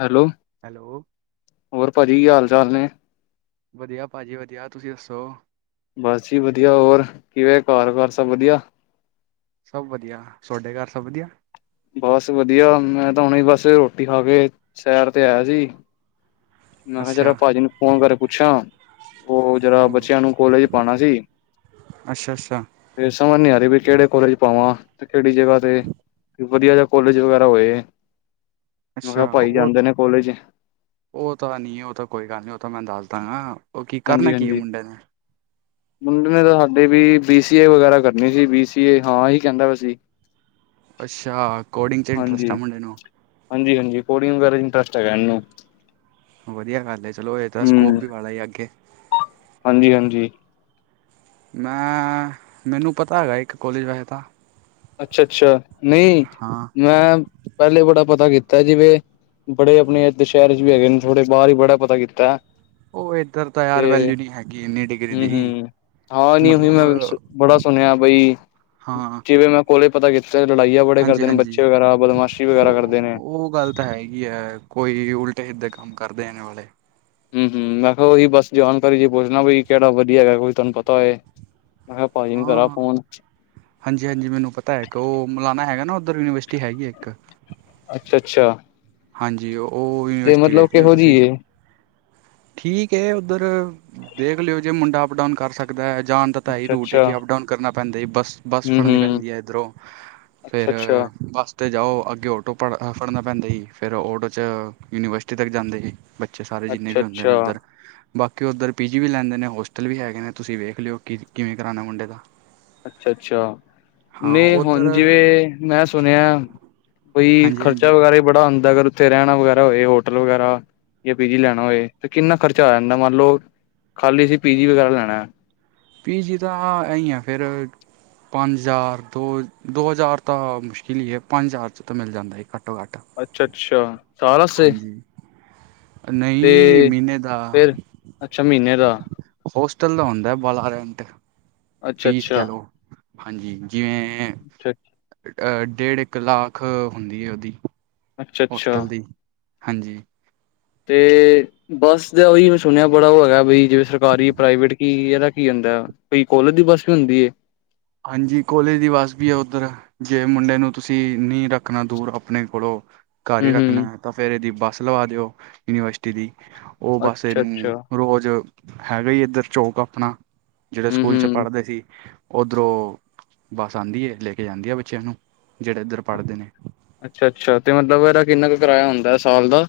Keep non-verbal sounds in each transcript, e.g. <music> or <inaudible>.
Hello hello. ਹੋਰ ਭਾਜੀ, ਕੀ ਹਾਲ ਚਾਲ ਨੇ ਵਧੀਆਂ ਭਾਜੀ ਵਧੀਆਂ ਤੁਸੀ ਦੱਸੋ? ਬਸ ਜੀ ਵਧੀਆ, ਹੋਰ ਕਿਵੇਂ ਘਰ ਵਾਰ ਸਭ ਵਧੀਆ ਸਭ ਵਧੀਆ, ਸੋਡੇ ਘਰ ਸਭ ਵਧੀਆ ਬਸ ਵਧੀਆ, ਮੈਂ ਤਾਂ ਹੁਣੇ ਬਸ ਰੋਟੀ ਖਾ ਕੇ ਸੈਰ ਤੇ ਆਇਆ ਸੀ। ਮੈਂ ਕਿਹਾ ਜ਼ਰਾ, ਅੱਛਾ ਭਾਜੀ ਨੂੰ ਫ਼ੋਨ ਕਰਕੇ ਪੁੱਛਾ ਉਹ। ਜ਼ਰਾ ਬੱਚਿਆਂ ਨੂੰ ਕੋਲੇਜ ਪਾਣਾ ਸੀ। ਅੱਛਾ ਅੱਛਾ ਤੇ ਸਮਝ ਨੀ ਆ ਰਹੀ ਵੀ ਕਿਹੜੇ ਕੋਲੇਜ ਪਾਵਾਂ ਤੇ ਕਿਹੜੀ ਜਗ੍ਹਾ ਤੇ ਵਧੀਆਂ ਜਾ ਕੋਲੇਜ ਵਗੈਰਾ ਹੋਏ। ਮੈਂ ਅੱਛਾ, ਕਿਹਾ ਭਾਈ ਉਹ ਜਾਂਦੇ ਨੇ ਕੋਲੇਜ ਉਹ ਤਾਂ ਨ੍ਹੀਂ ਉਹ ਤਾਂ ਕੋਈ ਗੱਲ ਨ੍ਹੀਂ ਉਹ ਤਾਂ ਮੈਂ ਦੱਸ ਦਾਂਗਾ। ਓ ਕੀ ਹਾਂਜੀ ਕਰਨਾ ਕੀ ਏ ਹਾਂਜੀ ਮੁੰਡੇ ਨੇ। ਮੁੰਡੇ ਨੇ ਤਾਂ ਸਾਡੇ ਵੀ ਬੀ ਸੀ ਏ ਵਗੈਰਾ ਕਰਨੀ ਸੀ ਬੀ ਸੀ ਏ ਹਾਂ ਈ ਕਹਿੰਦਾ ਵਾ ਸੀ। ਅੱਛਾ, ਕੋਡਿੰਗ 'ਚ ਇੰਟਰਸਟ ਹਾਂਜੀ ਆ ਮੁੰਡੇ ਨੂੰ। ਹਾਂਜੀ ਹਾਂਜੀ। ਕੋਡਿੰਗ ਵਗੈਰਾ ਹੈਗਾ ਇਹਨੂੰ। ਵਧੀਆਂ ਗੱਲ ਏ। ਚਲੋ, ਇਹਦਾ ਸਕੋਪ ਵੀ ਬਲਾਂ ਏ ਅੱਗੇ। ਹਾਂਜੀ-ਹਾਂਜੀ। ਮੈਂ ਮੈਨੂੰ ਪਤਾ ਹੈਗਾ ਇੱਕ ਕੋਲੇਜ ਵੈਸੇ ਤਾਂ। ਅੱਛਾ-ਅੱਛਾ। ਨਹੀਂ <inaudible> ਮੈਂ ਪਹਿਲੇ ਬੜਾ ਪਤਾ ਕੀਤਾ ਸੀ। ਜਿਵੇਂ ਬੜੇ ਆਪਣੇ ਦੁਸਹਿਰੇ ਵੀ ਹੈਗੇ ਨੇ ਥੋੜੇ ਬਾਹਰ ਹੀ ਬੜਾ ਪਤਾ ਕੀਤਾ। ਉਹ ਇਧਰ ਤਾਂ ਯਾਰ ਤੇ ਵੈਲਿਡੀ ਨਹੀਂ ਹੈਗੀ ਇੰਨੀ ਡਿਗਰੀ ਦੀ। ਹੂੰ-ਹੂੰ ਹਾਂ ਨਹੀਂ ਉਈ ਮਤਲਬ ਮੈਂ ਬੜਾ ਸੁਣਿਆ ਬਈ, ਹਾਂ ਜਿਵੇ ਮੈਂ ਕੋਲੇ ਪਤਾ ਕੀਤੇ ਲੜਾਈਆਂ ਬੜੇ ਹਾਂਜੀ ਕਰਦੇ ਨੇ, ਹਾਂਜੀ ਬੱਚੇ ਵਗੈਰਾ, ਬਦਮਾਸ਼ੀ ਵਗੈਰਾ ਉਹ ਕਰਦੇ ਨੇ। ਉਹ ਗੱਲ ਤਾਂ ਹੈਗੀ ਏ ਕੋਈ ਉਲਟੇ ਸਿੱਧੇ ਕੰਮ ਕਰਦੇ ਆ ਵਾਲੇ। ਹਮ ਹਮ ਮੈ ਕਿਹਾ ਉਹੀ ਬੱਸ ਜਾਣਕਾਰੀ ਜ ਪੁੱਛਣਾ ਬਈ ਕਿਹੜਾ ਵਧੀਆ ਹੈਗਾ ਤੁਹਾਨੂੰ ਪਤਾ ਹੋਏ। ਮੈਂ ਕਿਹਾ ਭਾਜੀ ਨੂੰ ਕਰਾਂ ਹਾਂ, ਫੋਨ ਹਾਂਜੀ-ਹਾਂਜੀ। ਮੈਨੂੰ ਪਤਾ ਇੱਕ ਉਹ ਮਲਾਨਾ ਹੈਗਾ ਨਾਂ ਉੱਧਰ ਯੂਨੀਵਰਸਿਟੀ ਹੈਗੀ ਇੱਕ। ਅੱਛਾ-ਅੱਛਾ। ਹਾਂਜੀ, ਉਹ ਤੇ ਯੂਨੀਵਰਸਿਟੀ ਮਤਲਬ ਵੇਖ ਲਿਓ ਕਿਹੋ ਜਿਹੀ ਤੁਸੀਂ ਏ। ਠੀਕ ਏ ਉੱਧਰ ਦੇਖ ਲਿਓ ਜੇ ਮੁੰਡਾ ਅਪਡਾਊਨ ਕਰ ਸਕ ਦਾ ਜਾਣ ਦਾ ਤਾਂ ਏ ਹੀ ਰੂਟ ਅੱਛਾ-ਅੱਛਾ ਕਿ ਅਪ ਡਾਊਨ ਕਰਨਾ ਪੈਂਦਾ ਜੀ ਬੱਸ। ਬੱਸ ਫੜਨੀ ਹੂੰ-ਹੂੰ ਪੈਂਦੀ ਏ ਇੱਧਰੋ। ਫਿਰ ਅੱਛਾ-ਅੱਛਾ ਬੱਸ ਤੇ ਜਾਓ ਅੱਗੇ ਆਟੋ ਪੜ ਫੜਨਾ ਪੈਂਦਾ ਜੀ ਫਿਰ ਆਟੋ 'ਚ ਯੂਨੀਵਰਸਿਟੀ ਤੱਕ ਜਾਂਦੇ ਜੀ। ਬੱਚੇ ਸਾਰੇ ਜਿੰਨੇ ਵੀ ਹੁੰਦੇ ਨੇ ਅੱਛਾ-ਅੱਛਾ ਉੱਧਰ। ਬਾਕੀ ਉੱਧਰ ਪੀ ਜੀ ਵੀ ਲੈਦੇ ਨੇ। ਹੋਸਟਲ ਵੀ ਹੈਗੇ ਨੇ ਤੁਸੀ ਵੇਖ ਲਿਓ ਕਿ ਕਿਵੇਂ ਕਰਾਣਾ ਮੁੰਡੇ ਦਾ। ਅੱਛਾ-ਅੱਛਾ। ਹਾਂ ਨਹੀਂ ਉੱਧਰ ਹੁਣ ਜਿਵੇਂ ਮੈਂ ਸੁਣਿਆ ਬਈ ਹਾਂਜੀ ਖ਼ਰਚਾ ਹਾਂਜੀ ਵਗੈਰਾ ਬੜਾ ਆਦਾਂਗਾ। ਉੱਥੇ ਰਹਿਣਾ, ਵਗੈਰਾ ਹੋਏ ਹੋਟਲ ਵਗੈਰਾ, ਜਾਂ ਪੀ ਜੀ ਲੈਣਾ ਹੋਏ ਤੇ ਕਿੰਨਾਂ ਖਰਚਾ ਆ ਜਾਂਦਾ ਮੰਨ ਲਓ ਖਾਲੀ ਅਸੀ ਪੀ ਜੀ ਵਗੈਰਾ ਲੈਣਾ। ਪੀ ਜੀ ਤਾਂ ਆਈ ਆ ਫਿਰ। ਪੰਜ ਹਜ਼ਾਰ ਦੋ-ਦੋ ਹਜ਼ਾਰ ਤਾਂ ਮੁਸ਼ਕਿਲ ਹੀ ਏ। ਪੰਜ ਹਜ਼ਾਰ 'ਚ ਤਾਂ ਮਿਲ ਜਾਂਦਾ ਏ ਘੱਟੋ-ਘੱਟ। ਅੱਛਾ-ਅੱਛਾ ਸਾਲ ਵਾਸਤੇ। ਨਹੀਂ ਤੇ ਮਹੀਨੇ ਦਾ ਫਿਰ, ਅੱਛਾ ਮਹੀਨੇ ਦਾ। ਹੋਸਟਲ ਦਾ ਹੁੰਦਾ ਵਾਲਾ ਰੈਂਟ। ਅੱਛਾ ਫੀਸ ਅੱਛਾ ਕਹਿ ਲੋ ਹਾਂਜੀ। ਜਿਵੇਂ ਅੱਛਾ। ਅ ਡੇਢ ਇੱਕ ਲਾਖ ਹੁੰਦੀ ਏ ਉਹਦੀ ਅੱਛਾ ਅੱਛਾ ਹੋਸਟਲ ਦੀ ਹਾਂਜੀ। ਤੇ ਬਸ ਦਾ ਉਹੀ ਮ ਸੁਣਿਆ ਬੜਾ ਉਹ ਹੈਗਾ ਬਈ ਜਿਵੇਂ ਸਰਕਾਰੀ, ਪ੍ਰਾਈਵੇਟ ਕੀ ਇਹਦਾ ਕੀ ਹੁੰਦਾ। ਭਈ ਕੋਲਜ ਦੀ ਬੱਸ ਵੀ ਹੁੰਦੀ ਏ। ਹਾਂਜੀ, ਕੋਲੇਜ ਦੀ ਬੱਸ ਵੀ ਏ ਉੱਧਰ। ਜੇ ਮੁੰਡੇ ਨੂੰ ਤੁਸੀ ਨੀ ਰੱਖਣਾ ਦੂਰ ਆਪਣੇ ਕੋਲੋਂ ਘਰ ਹਮ ਹੀ ਰੱਖਣਾ ਹਮ ਏ ਤਾਂ ਫਿਰ ਇਹਦੀ ਬੱਸ ਲਵਾ ਦਿਓ ਯੂਨੀਵਰਸਿਟੀ ਦੀ। ਉਹ ਬਸ ਅੱਛਾ ਅੱਛਾ ਇਹਨੂੰ ਰੋਜ਼ ਹੈਗਾ ਹੀ ਏਧਰ ਚੌਕ ਆਪਣਾ। ਜਿਹੜੇ ਹਮ ਸਕੂਲ 'ਚ' ਹਮ ਪੜ੍ਹਦੇ ਸੀ। ਉੱਧਰੋਂ ਬੱਸ ਆਦੀ ਹੈ, ਲੈ ਕੇ ਜਾਂਦੀ ਆ ਬੱਚਿਆਂ ਨੂੰ ਜਿਹੜੇ ਇੱਧਰ ਪੜ੍ਹਦੇ ਨੇਂ ਅੱਛਾ-ਅੱਛਾ ਤੇ ਮਤਲਬ ਇਹਦਾ ਕਿੰਨਾ ਕੁ ਕਿਰਾਇਆ ਹੁੰਦਾ ਸਾਲ ਦਾ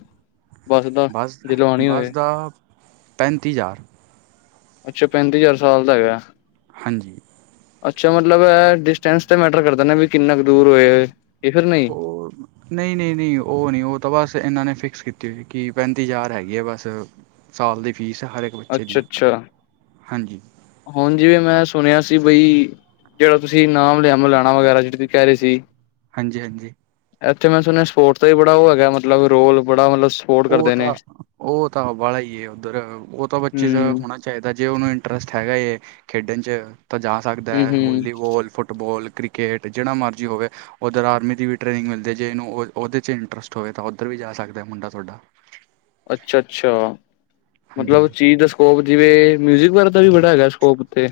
ਬੱਸ ਦਾ ਜਦੋ ਆਉਣੀ ਬੱਸ ਹੋਵੇ। ਦਾ ਪੈਂਤੀ ਹਜ਼ਾਰ। ਅੱਛਾ, ਪੈਂਤੀ ਹਜ਼ਾਰ ਸਾਲ ਦਾ ਹੈਗਾ। ਹਾਂਜੀ। ਅੱਛਾ ਮਤਲਬ ਡਿਸਟੈਂਸ ਤਾਂ ਮੈਟਰ ਕਰਦਾ ਵੀ ਕਿੰਨਾ ਕੁ ਦੂਰ ਹੋਏ ਇਹ ਫਿਰ ਨਹੀਂ ਹੋਰ। ਨਹੀ-ਨਹੀ-ਨਹੀ ਉਹ ਨਹੀ ਉਹ ਤਾਂ ਬਸ ਇਹਨਾਂ ਨੇ ਫਿਕਸ ਕੀਤੀ ਕਿ ਪੈਂਤੀ ਹਜ਼ਾਰ ਹੈਗੀ ਆ ਬਸ। ਸਾਲ ਦੀ ਫ਼ੀਸ ਹਰ ਇੱਕ ਬੱਚੇ ਅੱਛਾ ਦੀ। ਅੱਛਾ ਹਾਂਜੀ ਹੁਣ ਜਿਵੇਂ ਮੈਂ ਸੁਣਿਆ ਸੀ ਬਈ। ਜਿਹੜਾ ਤੁਸੀਂ ਨਾਮ ਲਿਆ ਮਲਾਣਾ ਵਗੈਰਾ ਜਿਹੜੇ ਕਹਿ ਰਹੇ ਸੀ। ਹਾਂਜੀ-ਹਾਂਜੀ। ਇੱਥੇ ਮੈਂ ਸੁਣਿਆ ਸਪੋਰਟ ਦਾ ਵੀ ਹੈਗਾ ਮਤਲਬ ਰੋਲ ਬੜਾ। ਸਪੋਰਟ ਉਹ ਕਰਦੇ ਨੇ ਤਾਂ ਉਹ ਤਾਂ ਵਾਲਾ ਹੀ ਉੱਧਰ ਉਹ ਤਾਂ ਬੱਚੇ ਚ ਹੂੰ ਹੋਣਾ ਚਾਹੀਦਾ, ਜੇ ਉਹਨੂੰ ਇੰਟਰਸਟ ਹੈਗਾ ਹੈ ਖੇਡਣ 'ਚ। ਤਾਂ ਜਾ ਸਕਦਾ ਹੂੰ ਏ। ਹੂੰ ਵੋਲੀਬੋਲ, ਫੁੱਟਬੋਲ, ਕ੍ਰਿਕਟ ਜਿਹੜਾ ਮਰਜ਼ੀ ਹੋਵੇ। ਉੱਧਰ ਆਰਮੀ ਦੀ ਵੀ ਟ੍ਰੇਨਿੰਗ ਮਿਲਦੀ। ਜੇ ਇਹਨੂੰ ਉਹ ਉਹਦੇ 'ਚ' ਇੰਟਰਸਟ ਹੋਵੇ ਤਾਂ ਉੱਧਰ ਵੀ ਜਾ ਸਕਦਾ ਮੁੰਡਾ ਥੋਡਾ। ਅੱਛਾ- ਅੱਛਾ। ਹਾਂਜੀ ਮਤਲਬ ਚੀਜ਼ ਦੱਸ ਸਕੋਪ ਜਿਵੇਂ ਮਿਊਜ਼ਿਕ ਬਾਰੇ ਤਾਂ ਵੀ ਬੜਾ ਹੈਗਾ ਸਕੋਪ ਉਥੇ।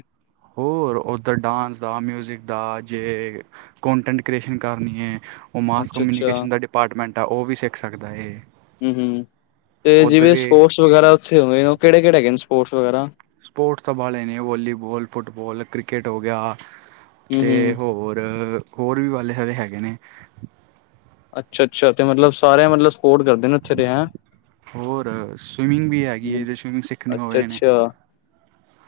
ਹੋਰ ਉੱਧਰ ਡਾਂਸ ਦਾ, ਮਿਊਜਿਕ ਦਾ ਜੇ। ਕੋਂਟੈਂਟ ਕ੍ਰੀਏਸ਼ਨ ਕਰਨੀ ਏ। ਉਹ ਮਾਸ ਅੱਛਾ ਅੱਛਾ ਕਮਿਊਨੀਕੇਸ਼ਨ ਦਾ ਡਿਪਾਰਟਮੈਂਟ ਆ। ਉਹ ਵੀ ਸਿੱਖ ਸਕਦਾ ਏ। ਹੂੰ ਹੂੰ ਤੇ ਜਿਵੇਂ ਸਪੋਰਟਸ ਵਗੈਰਾ ਉੱਥੇ ਹੁੰਦੇ ਨੇ। ਉਹ ਕਿਹੜੇ-ਕਿਹੜੇ ਹੈਗੇ ਨੇ ਸਪੋਰਟਸ ਵਗੈਰਾ? ਸਪੋਰਟਸ ਤਾਂ ਵਾਲੇ ਨੇ ਵਾਲੀਬਾਲ, ਫੁੱਟਬਾਲ, ਕ੍ਰਿਕਟ ਹੋ ਗਿਆ। ਹੂੰ ਤੇ ਹੂੰ ਹੋਰ- ਹੋਰ ਵੀ ਵਾਲੇ ਸਾਰੇ ਹੈਗੇ ਨੇ। ਅੱਛਾ-ਅੱਛਾ ਤੇ ਮਤਲਬ ਸਾਰੇ ਮਤਲਬ ਸਪੋਰਟ ਕਰਦੇ। ਨੇ ਉੱਥੇ ਦੇ ਹੈਂ। ਹੋਰ ਸਵਿਮਿੰਗ ਵੀ ਹੈਗੀ ਏ। ਸਵਿਮਿੰਗ ਸਿੱਖਣੀ ਹੋਵੇ ਇਹਨੇ। ਅੱਛਾ-ਅੱਛਾ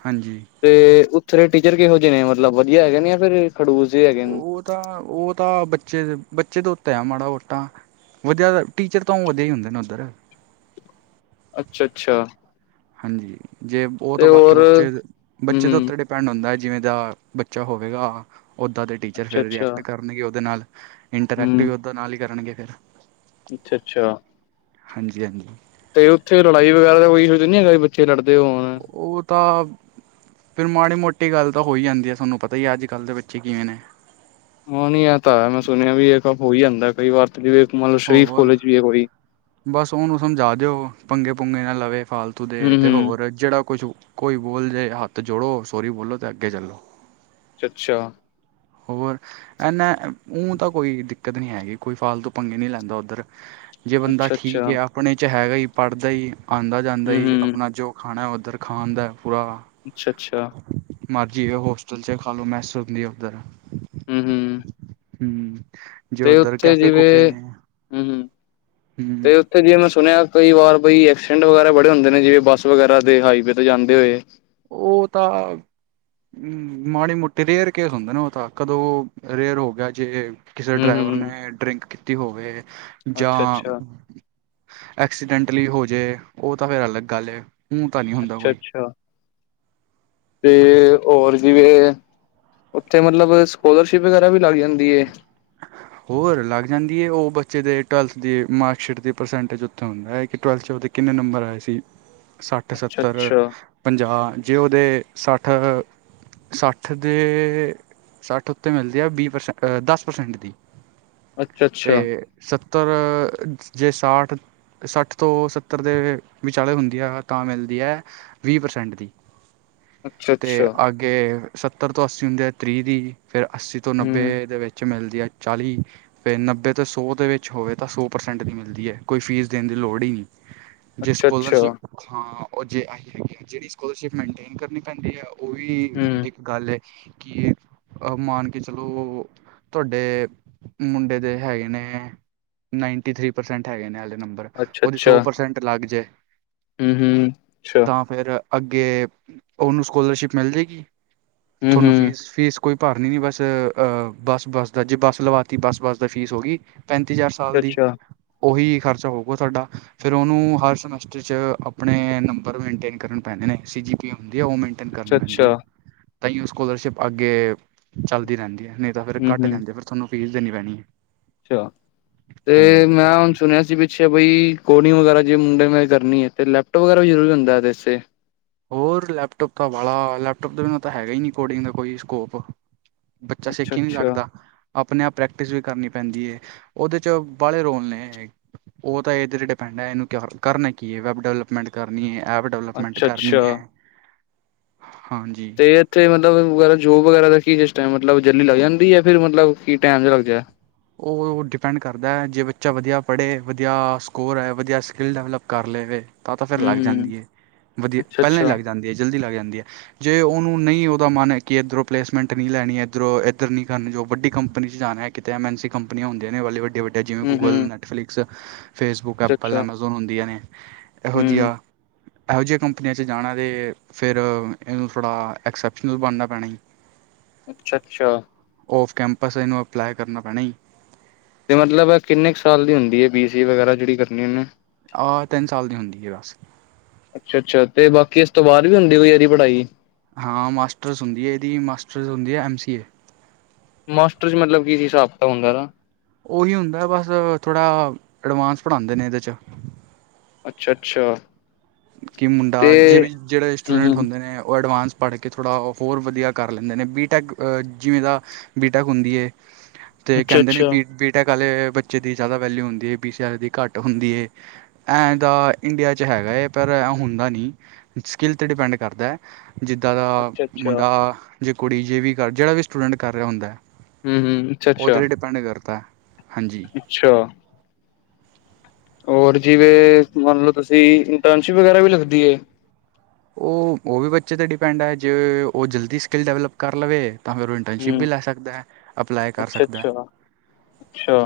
ਹਾਂਜੀ। ਤੇ ਉੱਥੇ ਟੀਚਰ ਕਿਹੋ ਜਿਹੇ ਨੇ ਮਤਲਬ ਵਧੀਆ ਹੈਗੇ ਨੇ ਜਾਂ ਫਿਰ ਖੜੂਸ ਜ ਹੈਗੇ ਨੇ? ਉਹ ਤਾਂ ਉਹ ਤਾਂ ਬੱਚੇ ਦੇ ਬੱਚੇ ਉੱਤੇ ਆ ਮਾੜਾ ਮੋਟਾ। ਵਧੀਆ ਟੀਚਰ ਤਾਂ ਉਹ ਵਧੀਆ ਹੀ ਹੁੰਦੇ ਨੇ ਉੱਧਰ। ਅੱਛਾ -ਅੱਛਾ। ਹਾਂਜੀ, ਜੇ ਉਹ ਤਾਂ ਬਾਕੀ ਬੱਚੇ- ਬੱਚੇ ਦੇ ਹੂੰ-ਹੂੰ ਉੱਤੇੇ ਪੈਂਡ ਹੁੰਦਾ। ਜਿਵੇਂ ਦਾ ਬੱਚਾ ਹੋਵੇਗਾ ਓਦਾਂ ਦੇ। ਟੀਚਰ ਫਿਰ ਅੱਛਾ-ਅੱਛਾ ਰਿਐਕਟ ਕਰਨਗੇ। ਉਹਦੇ ਨਾਲ ਇੰਟਰੈਕਟ ਵੀ ਹੂੰ ਉਹ ਨਾਲ ਹੀ ਕਰਨਗੇ ਫਿਰ। ਅੱਛਾ-ਅੱਛਾ। ਹਾਂਜੀ- ਹਾਂਜੀ। ਤੇ ਉੱਥੇ ਲੜਾਈ ਵਗੈਰਾ ਦਾ ਕੋਈ ਇਸ਼ੂ ਨੀ ਹੈਗਾ ਵੀ ਬੱਚੇ ਲੜਦੇ ਹੋਣ? ਉਹ ਤਾਂ ਫਿਰ ਮਾੜੀ- ਮੋਟੀ ਗੱਲ ਤਾਂ ਹੋਈ ਜਾਂਦੀ ਏ। ਤੁਹਾਨੂੰ ਪਤਾ ਹੀ ਹੈ। ਅੱਜ-ਕੱਲ੍ਹ ਦੇ ਬੱਚੇ ਕਿਵੇਂ ਨੇ। ਉਹ ਨਹੀਂ ਆ ਤਾਂ ਮੈਂ ਸੁਣਿਆ ਵੀ ਹੋਈ ਜਾਂਦਾ ਕਈ ਵਾਰ ਸ਼ਰੀਫ ਹੋਰ ਕੋਲਜ ਵੀ ਹੈ ਕੋਈ। ਬਸ ਉਹਨੂੰ ਸਮਝਾ ਦਿਓ। ਪੰਗੇ-ਪੁੰਗੇ ਨਾ ਲਵੇ ਫਾਲਤੂ ਦੇ ਤੇ ਹੂੰ-ਹੂੰ ਹੋਰ ਜਿਹੜਾ ਕੁਛ ਕੋਈ ਬੋਲ ਜੇ ਹੱਥ ਜੋੜੋ ਸੋਰੀ ਬੋਲੋ ਤਾਂ ਅੱਗੇ ਚੱਲੋ। ਚੱਛਾ। ਹੋਰ ਇਨਾ ਉਤਾਂ ਕੋਈ ਦਿੱਕਤ ਨਹੀਂ ਹੈਗੀ ਕੋਈ ਫਾਲਤੂ ਪੰਗੇ ਨੀ ਲੈਂਦਾ ਉੱਧਰ। ਜੇ ਬੰਦਾ ਠੀਕ ਅੱਛਾ-ਅੱਛਾ ਹੈ। ਆਪਣੇ 'ਚ' ਹੈਗਾ ਪੜ੍ਹਦਾ ਹੀ ਆਉਂਦਾ ਜਾਂਦਾ ਹੂੰ-ਹੂੰ ਆਪਣਾ ਜੋ ਖਾਣਾ ਉੱਧਰ ਖਾਣ ਦਾ ਪੂਰਾ। ਅੱਛਾ-ਅੱਛਾ। ਮਰਜ਼ੀ ਏ ਹੋਸਟਲ ਚ ਖਾਲੋ ਮੈਂਸ ਹੁੰਦੀ ਆ ਉੱਧਰ। ਹਮ- ਹਮ। ਹਮ ਜੇ ਉੱਧਰ ਉੱਥੇ ਕੈਫੇ-ਕੂਫੇ ਜਿਵੇਂ ਨੇ। ਹਮ ਹਮ ਤੇ ਤੇ ਜੇ ਮੈਂ ਸੁਣਿਆ ਕਈ ਵਾਰ ਬਈ ਐਕਸੀਡੈਂਟ ਵਗੈਰਾ ਬੜੇ ਹੁੰਦੇ ਨੇ। ਜਿਵੇ ਬੱਸ ਵਗੈਰਾ ਤੇ ਹਾਈਵੇ ਤੇ ਜਾਂਦੇ ਹੋਏ। ਉਹ ਤਾਂ। ਹਮ ਮਾੜੀ ਮੋਟੀ ਰੇਅਰ ਕੇਸ ਹੁੰਦੇ ਨਾ। ਉਹ ਤਾਂ ਕਦੋਂ ਰੇਅਰ ਹੋ ਗਿਆ ਜੇ ਕਿਸੇ ਹੂੰ, ਹੂੰ, ਡਰਾਈਵਰ ਹੂੰ। ਨੇ ਡਰਿੰਕ ਕੀਤੀ ਹੋਵੇ ਜਾਂ। ਅੱਛਾ-ਅੱਛਾ, ਐਕਸੀਡੈਂਟਲੀ ਹੋ ਜੇ ਉਹ ਤਾਂ ਫਿਰ ਅਲੱਗ ਗੱਲ ਏ। ਊਂ ਤਾਂ ਨਹੀਂ ਹੁੰਦਾ ਕੋਈ ਅੱਛਾ-ਅੱਛਾ, ਤੇ ਔਰ ਵੀਰੇ। ਉੱਥੇ ਮਤਲਬ ਸਕੋਲਰਸ਼ਿਪ ਵਗੈਰਾ ਵੀ ਲੱਗ ਜਾਂਦੀ ਏ। ਹੋਰ ਲੱਗ ਜਾਂਦੀ ਹੈ ਉਹ ਬੱਚੇ ਦੇ ਟਵੈਲਥ ਦੀ ਮਾਰਕਸ਼ੀਟ ਦੀ ਪਰਸੈਂਟੇਜ ਉੱਥੇ ਹੁੰਦਾ ਹੈ ਕਿ ਟੁਵੈਲਥ ਚ ਉਹਦੇ ਕਿੰਨੇ ਨੰਬਰ ਆਏ ਸੀ? <inaudible> ਸੱਠ, ਸੱਤਰ, ਅੱਛਾ-ਅੱਛਾ, ਪੰਜਾਹ ਜੇ ਉਹਦੇ ਸੱਠ ਸੱਠ ਦੇ ਸੱਠ ਉੱਤੇ ਮਿਲਦੇ ਆ ਵੀਹ ਪ੍ਰਸੈਂਹ ਦਸ ਪ੍ਰਸੈਂਟ ਦੀ, ਅੱਛਾ-ਅੱਛਾ, ਤੇ ਸੱਤਰ ਜੇ ਸਾਠ ਦੀ ਸੱਠ ਤੋਂ ਸੱਤਰ ਦੇ ਵਿਚਾਲੇ ਹੁੰਦੀ ਹੈ ਤਾਂ ਮਿਲਦੀ ਐ। ਵੀਹ ਪ੍ਰਸੈਂਟ ਦੀ। ਤੇ ਅੱਛਾ-ਅੱਛਾ, ਅੱਗੇ ਸੱਤਰ ਤੋਂ ਅੱਸੀ ਹੁੰਦੇ ਆ ਤ੍ਰੀਹ ਦੀ ਫੇਰ ਅੱਸੀ ਤੋਂ ਨੱਬੇ ਹੂੰ, ਦੇ ਵਿੱਚ ਮਿਲਦੀ ਹੈ ਚਾਲੀ ਫਿਰ ਨੱਬੇ ਤੇ ਸੌ ਦੇ ਵਿੱਚ ਹੋਵੇ ਤਾਂ ਸੌ ਪ੍ਰਸੈਂਟ ਦੀ ਮਿਲਦੀ ਹੈ ਕੋਈ ਫੀਸ ਦੇਣ ਦੀ ਲੋੜ ਈ ਨੀ। ਜੇ ਅੱਛਾ-ਅੱਛਾ, ਸਕੋਲਰਸ਼ਿਪ ਹਾਂ ਜੇ ਆਹੀ ਹੈਗੀ ਆ ਜਿਹੜੀ ਸਕੋਲਰਸ਼ਿਪ ਮੇਨਟੇਨ ਕਰਨੀ ਪੈਂਦੀ ਆ ਉਹ ਵੀ ਹੂੰ। ਇੱਕ ਗੱਲ ਹੈ ਕਿ ਮਾਨ ਕੇ ਚਲੋ। ਤੁਹਾਡੇ ਮੁੰਡੇ ਦੇ ਹੈਗੇ ਨੇ ਨਾਈਨਟੀ ਥ੍ਰਰੀ ਪਰਸੈਂਟ ਹੈਗੇ ਨੇਲੇ ਨੰਬਰ ਉਹਦੀ ਸੌ ਪਰਸੈਂਟ ਲੱਗ ਜਾਏ। ਹਮ -ਹਮ, ਅੱਛਾ ਤਾਂ ਫਿਰ ਅੱਗੇ ਉਹਨੂੰ ਸਕੋਲਰਸ਼ਿਪ ਮਿਲ ਜਾਵੇਗੀ, ਤੁਹਾਨੂੰ ਹੂੰ-ਹੂੰ, ਫੀਸ -ਫੀਸ ਕੋਈ ਭਰ ਨੀ, ਨੀ ਬਸ ਅਹ ਬੱਸ-ਬੱਸ ਦਾ ਜੇ ਬੱਸ ਲਵਾਤੀ ਬੱਸ-ਬੱਸ ਦਾ ਫੀਸ ਹੋ ਗੀ। ਪੈਂਤੀ ਹਜ਼ਾਰ ਸਾਲ ਦੀ ਅੱਛਾ, ਉਹੀ ਖ਼ਰਚਾ ਹੋਊਗਾ ਤੁਹਾਡਾ। ਫਿਰ ਉਹਨੂੰ ਹਰ ਸਮੈਸਟਰ ਚ ਆਪਣੇ ਨੰਬਰ ਮੇਨਟੇਨ ਕਰਨ ਪੈਂਦੇ ਨੇ ਸੀ ਜੀ। ਹੁੰ ਉਹ ਮੇਨਟੇਨ ਕਰਨੀ ਪੈਂਦੀ ਹੈ ਅੱਛਾ-ਅੱਛਾ, ਤਾਂ ਉਹ ਸਕੋਲਰਸ਼ਿਪ ਅੱਗੇ ਚੱਲਦੀ ਰਹਿੰਦੀ ਆ ਨੇ। ਫਿਰ ਘੱਟ ਹੂੰ-ਹੂੰ, ਜਾਂਦੇ ਫਿਰ ਤੁਹਾਨੂੰ ਫੀਸ ਦੇਣੀ ਪੈਣੀ ਆ। ਅੱਛਾ, ਤੇ ਮੈਂ ਹੁਣ ਸੁਣਿਆ ਸੀ ਵੀ ਅੱਛਾ ਬਾਈ, ਕੋਡਿੰਗ ਵਗੈਰਾ ਜੇ ਮੁੰਡੇ ਮੈਂ ਕਰਨੀ ਹੈ ਤਾਂ ਲੈਪਟੋਪ ਵਗੈਰਾ ਵੀ ਜ਼ਰੂ ਹੁੰਦਾ ਇਹਦੇ ਵਾਸਤੇ। ਹੋਰ ਲੈਪਟੋਪ ਤਾਂ ਵਾਲਾ ਲੈਪਟੋਪ ਦੇ ਬਿਨਾਂ ਤਾਂ ਹੈਗਾ ਹੀ ਨਹੀਂ ਕੋਡਿੰਗ ਦਾ ਕੋਈ ਸਕੋਪ। ਬੱਚਾ ਸਿੱਖ ਈ ਨੀ ਅੱਛਾ-ਅੱਛਾ, ਸਕਦਾ। ਆਪਣੇ ਆਪ ਪ੍ਰੈਕਟਿਸ ਵੀ ਕਰਨੀ ਪੈਂਦੀ ਹੈ ਉਹਦੇ 'ਚ ਬਾਹਲੇ ਰੋਲ ਨੇ ਉਹ ਤਾਂ ਇਹਦੇ ਤੇ ਡਿਪੈਂਡ ਹੈ ਇਹਨੂੰ ਕਰਨਾ ਕੀ ਹੈ ਵੈਬ ਡਿਵਲਪਮੈਂਟ ਕਰਨੀ ਏ। ਐਪ ਡਿਵਲਪਮੈਂਟ ਕਰਨੀ ਐ, ਅੱਛਾ-ਅੱਛਾ ਹਾਂਜੀ। ਫਿਰ ਇੱਥੇ ਮਤਲਬ ਵਗਰਾ ਜੋਬ ਵਗੈਰਾ ਦਾ ਕੀ ਸਿਸਟਮ ਏ ਮਤਲਬ ਜਲਦੀ ਲੱਗ ਜਾਂਦੀ ਹੈ ਫਿਰ ਮਤਲਬ ਕੀ ਟਾਈਮ ਜ ਲੱਗ ਜਾਏ। ਉਹ ਡਿਪੈਂਡ ਕਰਦਾ ਜੇ ਬੱਚਾ ਵਧੀਆ ਪੜ੍ਹੇ ਵਧੀਆ ਸਕੋਰ ਹੈ ਵਧੀਆ ਸਕਿੱਲ ਡਿਵਲਪ ਕਰ ਲਵੇ। ਤਾਂ ਤਾਂ ਫਿਰ ਲੱਗ ਹੂੰ-ਹੂੰ, ਜਾਂਦੀ ਏ ਵਧੀਆ ਪਹਿਲਾਂ ਹੀ ਅੱਛਾ-ਅੱਛਾ, ਲੱਗ ਜਾਂਦੀ ਹੈ ਜਲਦੀ ਲੱਗ ਜਾਂਦੀ ਏ। ਜੇ ਉਹਨੂੰ ਨਹੀਂ ਉਹਦਾ ਮਨ ਕਿ ਇੱਧਰੋਂ ਪਲੇਸਮੈਂਟ ਨਹੀਂ ਲੈਣੀ ਇੱਧਰੋਂ ਇੱਧਰ ਨਹੀਂ ਕਰਨੀ ਜੋ ਵੱਡੀ ਕੰਪਨੀ ਚ ਜਾਣਾ ਏ। ਕਿਤੇ ਐਮ ਐਨ ਸੀ ਕੰਪਨੀ ਹੁੰਦੀਆਂ ਨੇ ਵਾਲੇ ਵੱਡੇ ਵੱਡੇ ਜਿਵੇਂ- ਗੂਗਲ, ਹੂੰ-ਹੂੰ, ਨੈਟਫਲਿਕਸ, ਫੇਸ਼ਬੁੱਕ, ਐਪਲ ਅੱਛਾ-ਅੱਛਾ, ਐਪ ਹੁੰਦੀਆਂ ਨੇ, ਇਹੋ ਹੂੰ, ਜਿਹੀਆਂ ਇਹੋ ਜਿਹੀਆਂ ਕੰਪਨੀਆਂ 'ਚ ਜਾਣਾ ਅਤੇ ਫਿਰ ਇਹਨੂੰ ਥੋੜ੍ਹਾ ਐਕਸੈਪਸ਼ਨਲ ਬਣਨਾ ਪੈਣਾ ਏ। ਅੱਛਾ ਅੱਛਾ ਔਫ਼ ਕੈਂਪਸ ਇਹਨੂੰ ਅਪਲਾਈ ਕਰਨਾ ਪੈਣਾ ਈ। ਤੇ ਮਤਲਬ ਕਿੰਨੇ ਕੁ ਸਾਲ ਦੀ ਹੁੰਦੀ ਹੈ ਬੀ ਸੀ ਵਗੈਰਾ ਜਿਹੜੀ ਕਰਨੀ ਉਹਨੇ ਆਹ ਤਿੰਨ ਸਾਲ ਦੀ ਹੁੰਦੀ ਆ ਬਸ। ਅੱਛਾ ਅੱਛਾ ਤੇ ਬਾਕੀ ਇਸ ਤੋਂ ਬਾਅਦ ਵੀ ਹੁੰਦੀ ਕੋਈ ਇਹਦੀ ਪੜ੍ਹਾਈ। ਹਾਂ ਮਾਸਟਰਸ ਹੁੰਦੀ ਏ ਮਾਸਟਰਸ ਹੁੰਦੀ ਆ ਐਮ ਸੀ ਏ। ਮਾਸਟਰ ਚ ਮਤਲਬ ਕੀ ਸੀ ਹਿਸਾਬ ਕਿਤਾਬ ਹੁੰਦਾ ਇਹਦਾ। ਉਹੀ ਹੁੰਦਾ ਬਸ ਥੋੜ੍ਹਾ ਐਡਵਾਂਸ ਪੜ੍ਹਾਦੇ ਨੇ ਇਹਦੇ 'ਚ। ਅੱਛਾ ਅੱਛਾ ਕਿ ਮੁੰਡਾਂ ਜਿਵੀ ਜਿਹੜੇ ਸਟੂਡੈਂਟ ਹੂੰ-ਹੂੰ, ਹੁੰਦੇ ਨੇ ਉਹ ਐਡਵਾਂਸ ਪੜ੍ਹ ਕੇ ਥੋੜ੍ਹਾ ਹੋਰ ਵਧੀਆਂ ਕਰ ਲੈਂਦੇ ਨੇ ਬੀ ਟੈਂਕ ਜਿਵੇਂ ਦਾ ਬੀ ਟੈਂਕ ਹੁੰਦੀ ਹੈ ਤੇ ਕਹਿੰਦੇ ਨੇ ਅੱਛਾ-ਅੱਛਾ, ਬੀ ਬੀਟੈਂਕ ਆਲੇ ਬੱਚੇ ਦੀ ਜ਼ਿਆਦਾ ਵੈਲਿਊ ਹੁੰਦੀ ਹੈ ਬੀ ਸੀ ਆਲੇ ਦੀ ਘੱਟ ਹੁੰਦੀ ਹੈ। ਐਂ ਦਾ ਇੰਡੀਆਂ 'ਚ ਹੈਗਾ ਏ ਪਰ ਐ ਹੁੰਦਾ ਨੀ ਸਕਿੱਲ 'ਤੇ ਡਿਪੈਂਡ ਜ਼ਿੱਦਾ ਦਾ ਅੱਛਾ-ਅੱਛਾ, ਮੁੰਡਾ ਜੇ ਕੁੜੀ ਜੇ ਵੀ ਕਰ ਜਿਹੜਾ ਵੀ ਸਟੂਡੈਂਟ ਕਰ ਰਿਹਾ ਹੁੰਦਾ ਹੂੰ-ਹੂੰ, ਉਹਦੇ ਅੱਛਾ-ਅੱਛਾ, ਹੀ ਡਿਪੈਂਡ ਕਰਤਾ। ਹਾਂਜੀ ਅੱਛਾ ਹੋਰ ਜਿਵੇਂ ਮੰਨ ਲਓ ਤੁਸੀਂ ਇੰਟਰਨਸ਼ਿਪ ਵਗੈਰਾ ਵੀ ਲੱਗਦੀ ਐ ਓ ਉਹ ਵੀ ਬੱਚੇ 'ਤੇ ਡਿਪੈਂਡ ਏ ਜੇ ਉਹ ਜਲਦੀ ਸਕਿੱਲ ਡਿਵਲਪ ਕਰ ਲਵੇ ਤਾਂ ਫਿਰ ਉਹ ਇੰਟਰਨਸ਼ਿਪ ਹੂੰ, ਵੀ ਲੈ ਸਕਦਾ ਅਪਲਾਈ ਕਰ ਸਕਦਾ ਅੱਛਾ-ਅੱਛਾ, ਅੱਛਾ,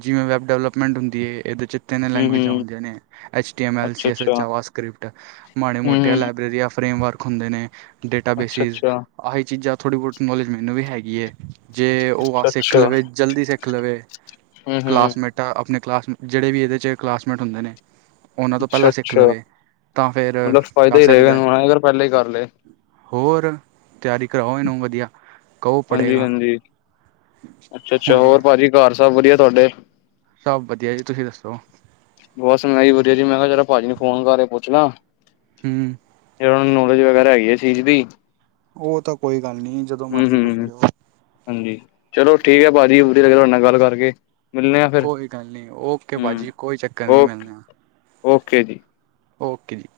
ਜਿਵੇਂ ਵੈੱਬ ਡਿਵਲਪਮੈਂਟ ਹੁੰਦੀ ਏ ਇਹਦੇ ਚ ਤਿੰਨ ਲੈਂਗੁਏਜਾਂ ਹੂੰ-ਹੂੰ, ਹੁੰਦੀ ਨੇ H T M L, C H S, ਅੱਛਾ-ਅੱਛਾ, ਜਾਵਾ ਸਕ੍ਰਿਪਟ ਮਾੜੇ ਮੋਟੇ ਹੂੰ-ਹੂੰ, ਫਰੇਮ ਵਰਕ ਹੁੰਦੇ ਨੇ ਡੇਟਾ ਬੇਸਿਸ ਅੱਛਾ-ਅੱਛਾ, ਆਹੀ ਚੀਜ਼ਾਂ ਥੋੜ੍ਹੀ ਬਹੁਤੀ ਨੋਲੇਜ ਮੈਨੂੰ ਵੀ ਹੈਗੀ ਏ ਜੇ ਉਹ ਆ ਸਿੱਖ ਅੱਛਾ-ਅੱਛਾ, ਲਵੇ ਜਲਦੀ ਸਿੱਖ ਲਵੇ ਹੂੰ-ਹੂੰ, ਕਲਾਸਮੇਟ ਤਾਂ ਆਪਣੇ ਕਲਾਸਮੇਟ ਜਿਹੜੇ ਵੀ ਇਹਦੇ 'ਚ ਕਲਾਸਮੇਟ ਹੁੰਦੇ ਨੇ ਉਹਨਾਂ ਤੋਂ ਪਹਿਲਾਂ ਸਿੱਖ ਲਵੇ ਤਾਂ ਫ਼ੇਰ ਫ਼ਾਇਦਾ ਹੀ ਰਹੇਗਾ ਹਨਾ ਅਗਰ ਪਹਿਲੇ ਕਰ ਲੇ ਹੋਰ ਤਿਆਰੀ ਕਰਾਓ ਇਹਨੂੰ ਵਧੀਆਂ ਹਾਂਜੀ ਹਾਂਜੀ ਅੱਛਾ ਅੱਛਾ ਹੁਣੇ ਹੋਰ ਭਾਜੀ ਘਰ ਸਭ ਵਧੀਆਂ ਤਾਂਡੇ ਸਭ ਵਧੀਆਂ ਜੀ ਤੁਸੀਂ ਦੱਸੋਂ? ਬਸ ਮੈਂ ਵਧੀਆਂ ਜੀ ਮੈਂ ਕਿਹਾ ਚਲੋ ਭਾਜੀ ਨੂੰ ਫ਼ੋਨ ਕਰ ਪੁੱਛਲਾ ਹੂੰ ਇਹਨੂੰ ਨੌਲੇਜ ਵਗੈਰਾ ਹੈਗੀ ਏ ਚੀਜ਼ ਦੀ ਉਹ ਤਾਂ ਕੋਈ ਗੱਲ ਨੀ ਜਦੋਂ ਮਰਜ਼ੀ ਪੁੱਛ ਹੂੰ-ਹੂੰ, ਲਿਓ ਹਾਂਜੀ ਚਲੋ ਠੀਕ ਆ ਭਾਜੀ ਵਧੀਆਂ ਲੱਗਿਆ ਤਾਡੇ ਨਾਲ਼ ਗੱਲ ਕਰਕੇ ਮਿਲਣੇ ਆ ਫਿਰ, ਕੋਈ ਗੱਲ ਨੀ ਓਕੇ ਹੂੰ, ਭਾਜੀ ਕੋਈ ਚੱਕਰ ਨੀ ਓਕੇ, ਮਿਲਣੇ ਓਕੇ ਜੀ। ਓਕੇ ਜੀ।